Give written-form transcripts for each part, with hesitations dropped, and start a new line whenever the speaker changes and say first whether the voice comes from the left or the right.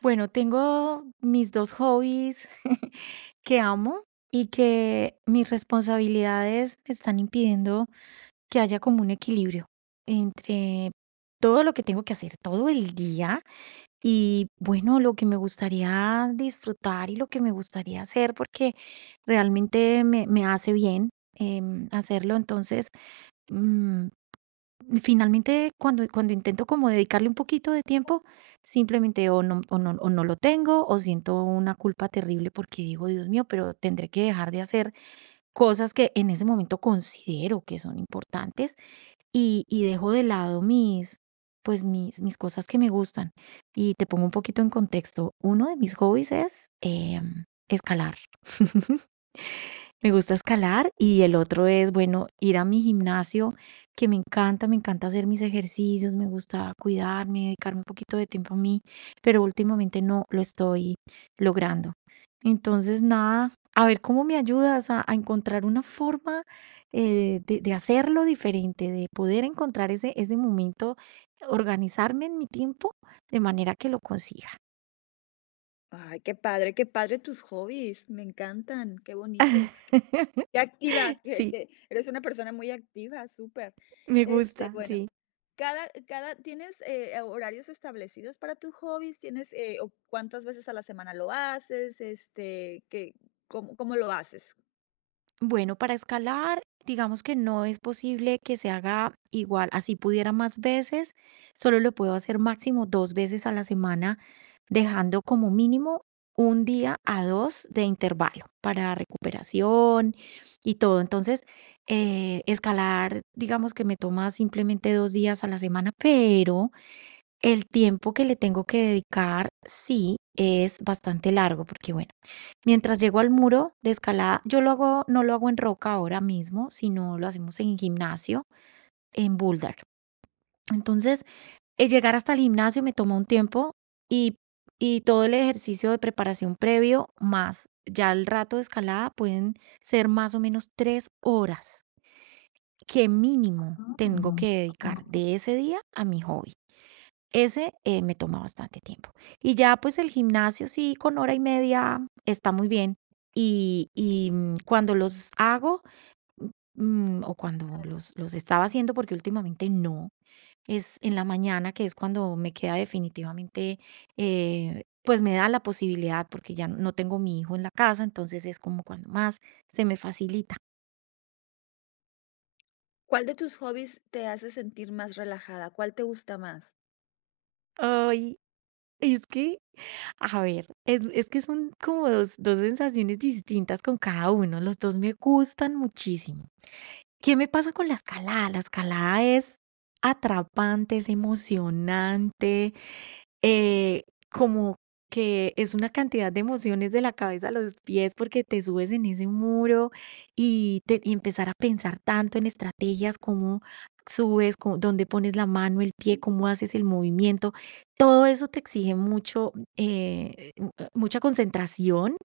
right: Bueno, tengo mis 2 hobbies que amo y que mis responsabilidades me están impidiendo que haya como un equilibrio entre todo lo que tengo que hacer todo el día y, bueno, lo que me gustaría disfrutar y lo que me gustaría hacer, porque realmente me hace bien, hacerlo. Entonces, mm finalmente, cuando intento como dedicarle un poquito de tiempo, simplemente o no lo tengo, o siento una culpa terrible porque digo: "Dios mío, pero tendré que dejar de hacer cosas que en ese momento considero que son importantes", y dejo de lado pues, mis cosas que me gustan. Y te pongo un poquito en contexto, uno de mis hobbies es, escalar. Me gusta escalar y el otro es, bueno, ir a mi gimnasio, que me encanta hacer mis ejercicios, me gusta cuidarme, dedicarme un poquito de tiempo a mí, pero últimamente no lo estoy logrando. Entonces, nada, a ver cómo me ayudas a encontrar una forma de hacerlo diferente, de poder encontrar ese momento, organizarme en mi tiempo de manera que lo consiga.
left: Ay, qué padre tus hobbies, me encantan, qué bonitos, qué activa, que,
right: Sí,
left: que eres una persona muy activa, súper.
right: me
left: Este,
right: gusta,
left: bueno,
right: sí.
left: ¿tienes horarios establecidos para tus hobbies? ¿Tienes o cuántas veces a la semana lo haces? Este, que, ¿cómo, cómo lo haces?
right: Bueno, para escalar, digamos que no es posible que se haga igual, así pudiera más veces, solo lo puedo hacer máximo 2 veces a la semana, dejando como mínimo un día a dos de intervalo para recuperación y todo. Entonces, escalar, digamos que me toma simplemente 2 días a la semana, pero el tiempo que le tengo que dedicar sí es bastante largo, porque bueno. Mientras llego al muro de escalada, yo lo hago no lo hago en roca ahora mismo, sino lo hacemos en gimnasio, en boulder. Entonces, el llegar hasta el gimnasio me toma un tiempo y y todo el ejercicio de preparación previo, más ya el rato de escalada, pueden ser más o menos 3 horas que mínimo tengo
left: Mm,
right: que dedicar
left: mm.
right: de ese día a mi hobby. Ese, me toma bastante tiempo. Y ya, pues, el gimnasio sí, con hora y media está muy bien. Y cuando los hago, o cuando los estaba haciendo, porque últimamente no, es en la mañana, que es cuando me queda definitivamente, pues, me da la posibilidad, porque ya no tengo mi hijo en la casa, entonces es como cuando más se me facilita.
left: ¿Cuál de tus hobbies te hace sentir más relajada? ¿Cuál te gusta más?
right: Ay, es que. A ver, es que son como dos sensaciones distintas con cada uno, los 2 me gustan muchísimo. ¿Qué me pasa con la escalada? La escalada es atrapante, es emocionante, eh, como que es una cantidad de emociones de la cabeza a los pies porque te subes en ese muro y, te, y empezar a pensar tanto en estrategias, cómo subes, dónde pones la mano, el pie, cómo haces el movimiento. Todo eso te exige mucho, mucha concentración.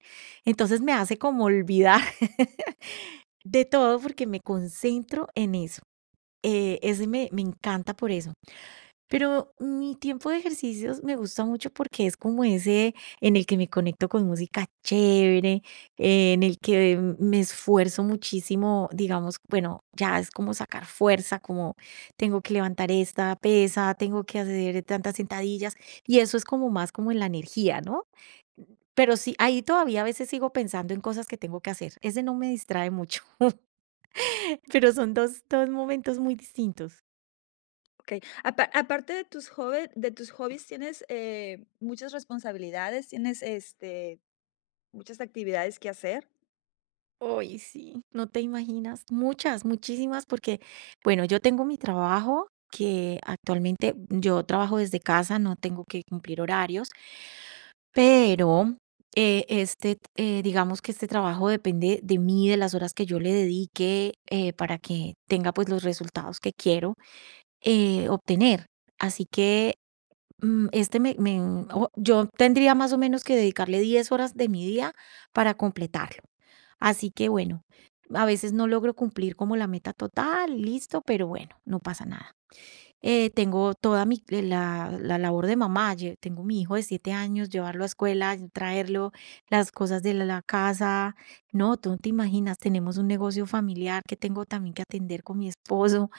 right: Entonces me hace como olvidar de todo porque me concentro en eso. Ese me encanta por eso. Pero mi tiempo de ejercicios me gusta mucho porque es como ese en el que me conecto con música chévere, en el que me esfuerzo muchísimo, digamos, bueno, ya es como sacar fuerza, como tengo que levantar esta pesa, tengo que hacer tantas sentadillas, y eso es como más como en la energía, ¿no? Pero sí, ahí todavía a veces sigo pensando en cosas que tengo que hacer. Ese no me distrae mucho, pero son dos, dos momentos muy distintos.
left: Okay. Aparte de tus hobbies tienes muchas responsabilidades, tienes este muchas actividades que hacer.
right: Uy, sí, no te imaginas, muchas, muchísimas, porque, bueno, yo tengo mi trabajo que actualmente yo trabajo desde casa, no tengo que cumplir horarios, pero digamos que este trabajo depende de mí, de las horas que yo le dedique para que tenga pues los resultados que quiero obtener. Así que Mm, este me me o yo tendría más o menos que dedicarle 10 horas de mi día para completarlo. Así que bueno, a veces no logro cumplir como la meta total, listo, pero bueno, no pasa nada. Tengo toda mi la la labor de mamá, lle tengo mi hijo de 7 años, llevarlo a escuela, traerlo, las cosas de la casa. No, tú no te imaginas, tenemos un negocio familiar que tengo también que atender con mi esposo.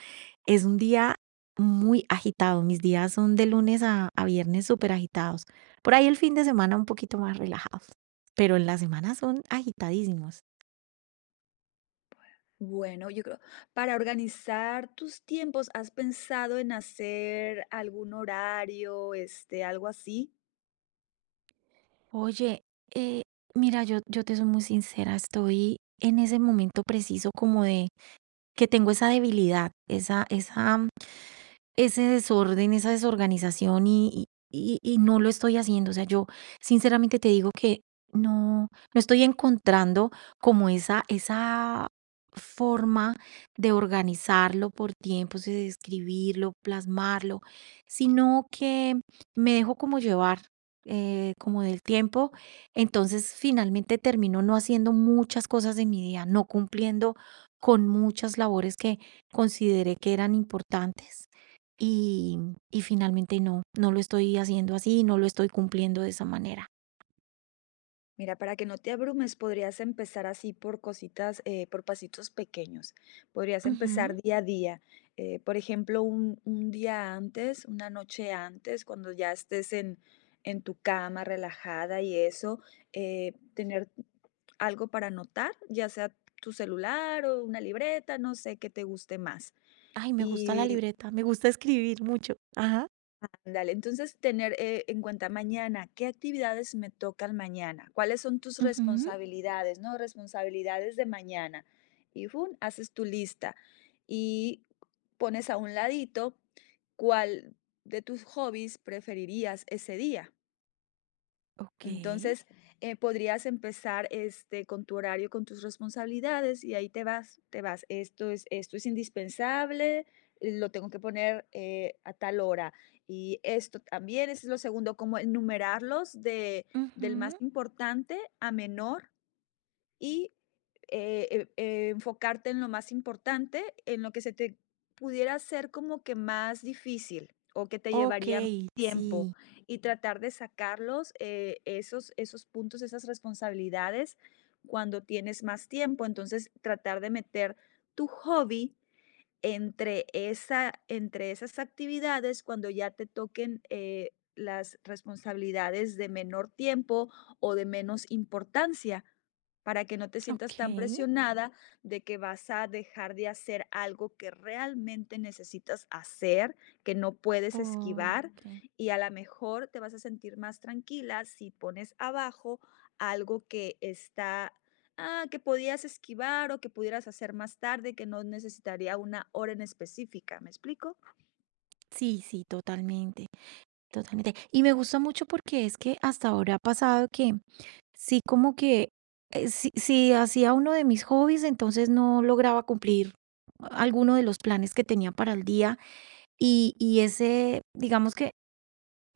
right: Es un día muy agitado, mis días son de lunes a viernes superagitados. Por ahí el fin de semana un poquito más relajados, pero en la semana son agitadísimos.
left: Bueno, yo creo, para organizar tus tiempos, ¿has pensado en hacer algún horario, este, algo así?
right: Oye, eh, mira, yo te soy muy sincera, estoy en ese momento preciso como de que tengo esa debilidad, esa ese desorden, esa desorganización y no lo estoy haciendo. O sea, yo sinceramente te digo que no no estoy encontrando como esa forma de organizarlo por tiempos, de escribirlo, plasmarlo, sino que me dejo como llevar, como del tiempo. Entonces, finalmente termino no haciendo muchas cosas de mi día, no cumpliendo con muchas labores que consideré que eran importantes. Y, y finalmente no, no lo estoy haciendo así, no lo estoy cumpliendo de esa manera.
left: Mira, para que no te abrumes, podrías empezar así por cositas, por pasitos pequeños. Podrías empezar
right: Ujú.
left: día a día. Eh, por ejemplo, un día antes, una noche antes, cuando ya estés en tu cama relajada y eso, tener algo para anotar, ya sea tu celular o una libreta, no sé qué te guste más.
right: Ay, me gusta la
left: Y
right: libreta, me gusta escribir mucho. Ajá.
left: ándale, entonces tener en cuenta mañana, ¿qué actividades me tocan mañana? ¿Cuáles son tus
right: Ujú.
left: responsabilidades, no? Responsabilidades de mañana. Y ¡fum! Haces tu lista y pones a un ladito cuál de tus hobbies preferirías ese día.
right: Ok.
left: Entonces, podrías empezar este, con tu horario, con tus responsabilidades y ahí te vas, te vas. Esto es indispensable, lo tengo que poner a tal hora. Y esto también, ese es lo segundo, como enumerarlos de, del más
right: Ujú.
left: importante a menor y enfocarte en lo más importante, en lo que se te pudiera hacer como que más difícil o que te
right: Ok,
left: llevaría más tiempo
right: sí.
left: y tratar de sacarlos esos, esos puntos, esas responsabilidades cuando tienes más tiempo. Entonces, tratar de meter tu hobby entre esas actividades, cuando ya te toquen, las responsabilidades de menor tiempo o de menos importancia, para que no te sientas
right: Ok,
left: tan presionada de que vas a dejar de hacer algo que realmente necesitas hacer, que no puedes esquivar. Mm.
right: ok.
left: Y a la mejor te vas a sentir más tranquila si pones abajo algo que está ah, que podías esquivar o que pudieras hacer más tarde, que no necesitaría una hora en específica, ¿me explico?
right: Sí, sí, totalmente, totalmente. Y me gusta mucho porque es que hasta ahora ha pasado que sí, como que si hacía uno de mis hobbies, entonces no lograba cumplir alguno de los planes que tenía para el día. Y ese, digamos que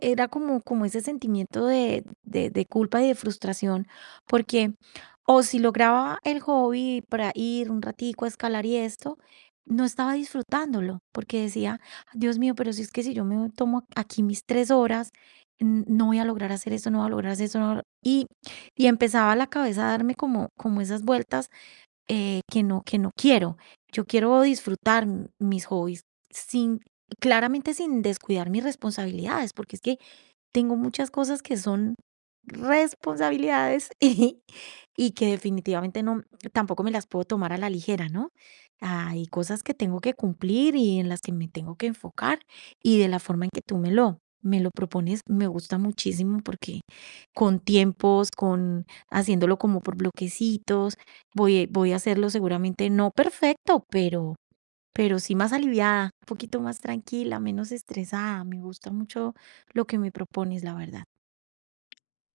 right: era como como ese sentimiento de culpa y de frustración, porque, o si lograba el hobby para ir un ratico a escalar y esto, no estaba disfrutándolo, porque decía: "Dios mío, pero si es que si yo me tomo aquí mis 3 horas, n no voy a lograr hacer esto, no voy a lograr hacer eso, no voy a lograr-". Y empezaba la cabeza a darme como esas vueltas que no quiero. Yo quiero disfrutar mis hobbies sin, claramente sin descuidar mis responsabilidades, porque es que tengo muchas cosas que son responsabilidades y que definitivamente no, tampoco me las puedo tomar a la ligera, ¿no? Hay cosas que tengo que cumplir y en las que me tengo que enfocar y de la forma en que tú me lo propones, me gusta muchísimo porque con tiempos, con haciéndolo como por bloquecitos, voy a hacerlo seguramente no perfecto, pero sí más aliviada, un poquito más tranquila, menos estresada. Me gusta mucho lo que me propones, la verdad.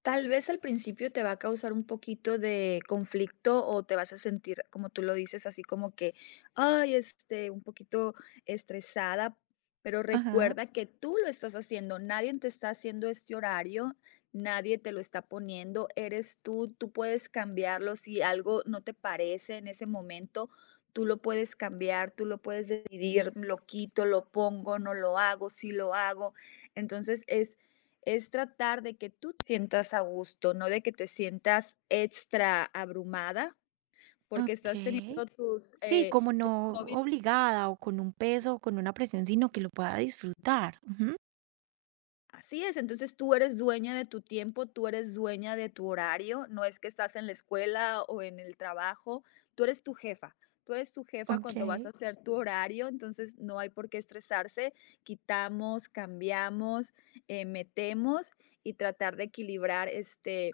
left: Tal vez al principio te va a causar un poquito de conflicto o te vas a sentir, como tú lo dices, así como que, ay, este, un poquito estresada, pero
right: Ajá.
left: recuerda que tú lo estás haciendo, nadie te está haciendo este horario, nadie te lo está poniendo, eres tú, tú puedes cambiarlo si algo no te parece en ese momento. Tú lo puedes cambiar, tú lo puedes decidir, lo quito, lo pongo, no lo hago, sí lo hago. Entonces, es tratar de que tú te sientas a gusto, no de que te sientas extra abrumada, porque estás
right: Ok.
left: teniendo tus,
right: Sí, como
left: tus
right: no
left: hobbies.
right: obligada o con un peso o con una presión, sino que lo pueda disfrutar. Ujú.
left: Así es, entonces tú eres dueña de tu tiempo, tú eres dueña de tu horario, no es que estás en la escuela o en el trabajo, tú eres tu jefa, tú eres tu jefa
right: Ok.
left: cuando vas a hacer tu horario, entonces no hay por qué estresarse, quitamos, cambiamos, metemos y tratar de equilibrar este,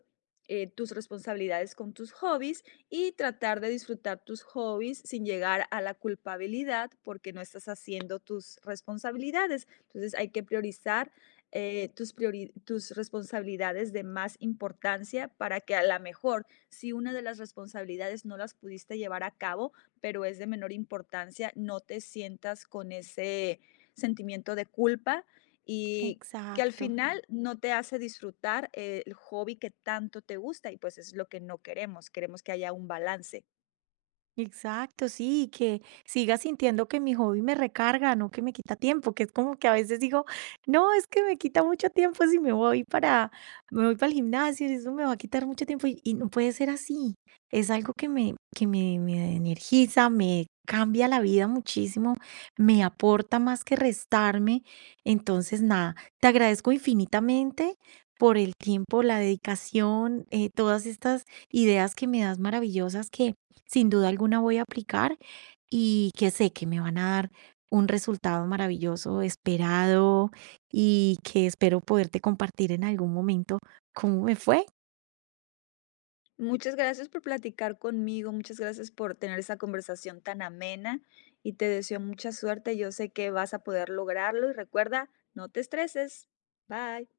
left: tus responsabilidades con tus hobbies y tratar de disfrutar tus hobbies sin llegar a la culpabilidad porque no estás haciendo tus responsabilidades. Entonces hay que priorizar tus, tus responsabilidades de más importancia para que a la mejor, si una de las responsabilidades no las pudiste llevar a cabo, pero es de menor importancia, no te sientas con ese sentimiento de culpa y que al
right: Exacto.
left: final no te hace disfrutar el hobby que tanto te gusta y pues es lo que no queremos, queremos que haya un balance.
right: Exacto, sí, que siga sintiendo que mi hobby me recarga, no que me quita tiempo, que es como que a veces digo, no, es que me quita mucho tiempo si me voy para, me voy para el gimnasio, eso me va a quitar mucho tiempo y no puede ser así. Es algo me energiza, me cambia la vida muchísimo, me aporta más que restarme. Entonces, nada, te agradezco infinitamente por el tiempo, la dedicación, todas estas ideas que me das maravillosas que sin duda alguna voy a aplicar y que sé que me van a dar un resultado maravilloso, esperado y que espero poderte compartir en algún momento cómo me fue.
left: Muchas gracias por platicar conmigo, muchas gracias por tener esa conversación tan amena y te deseo mucha suerte. Yo sé que vas a poder lograrlo y recuerda, no te estreses. Bye.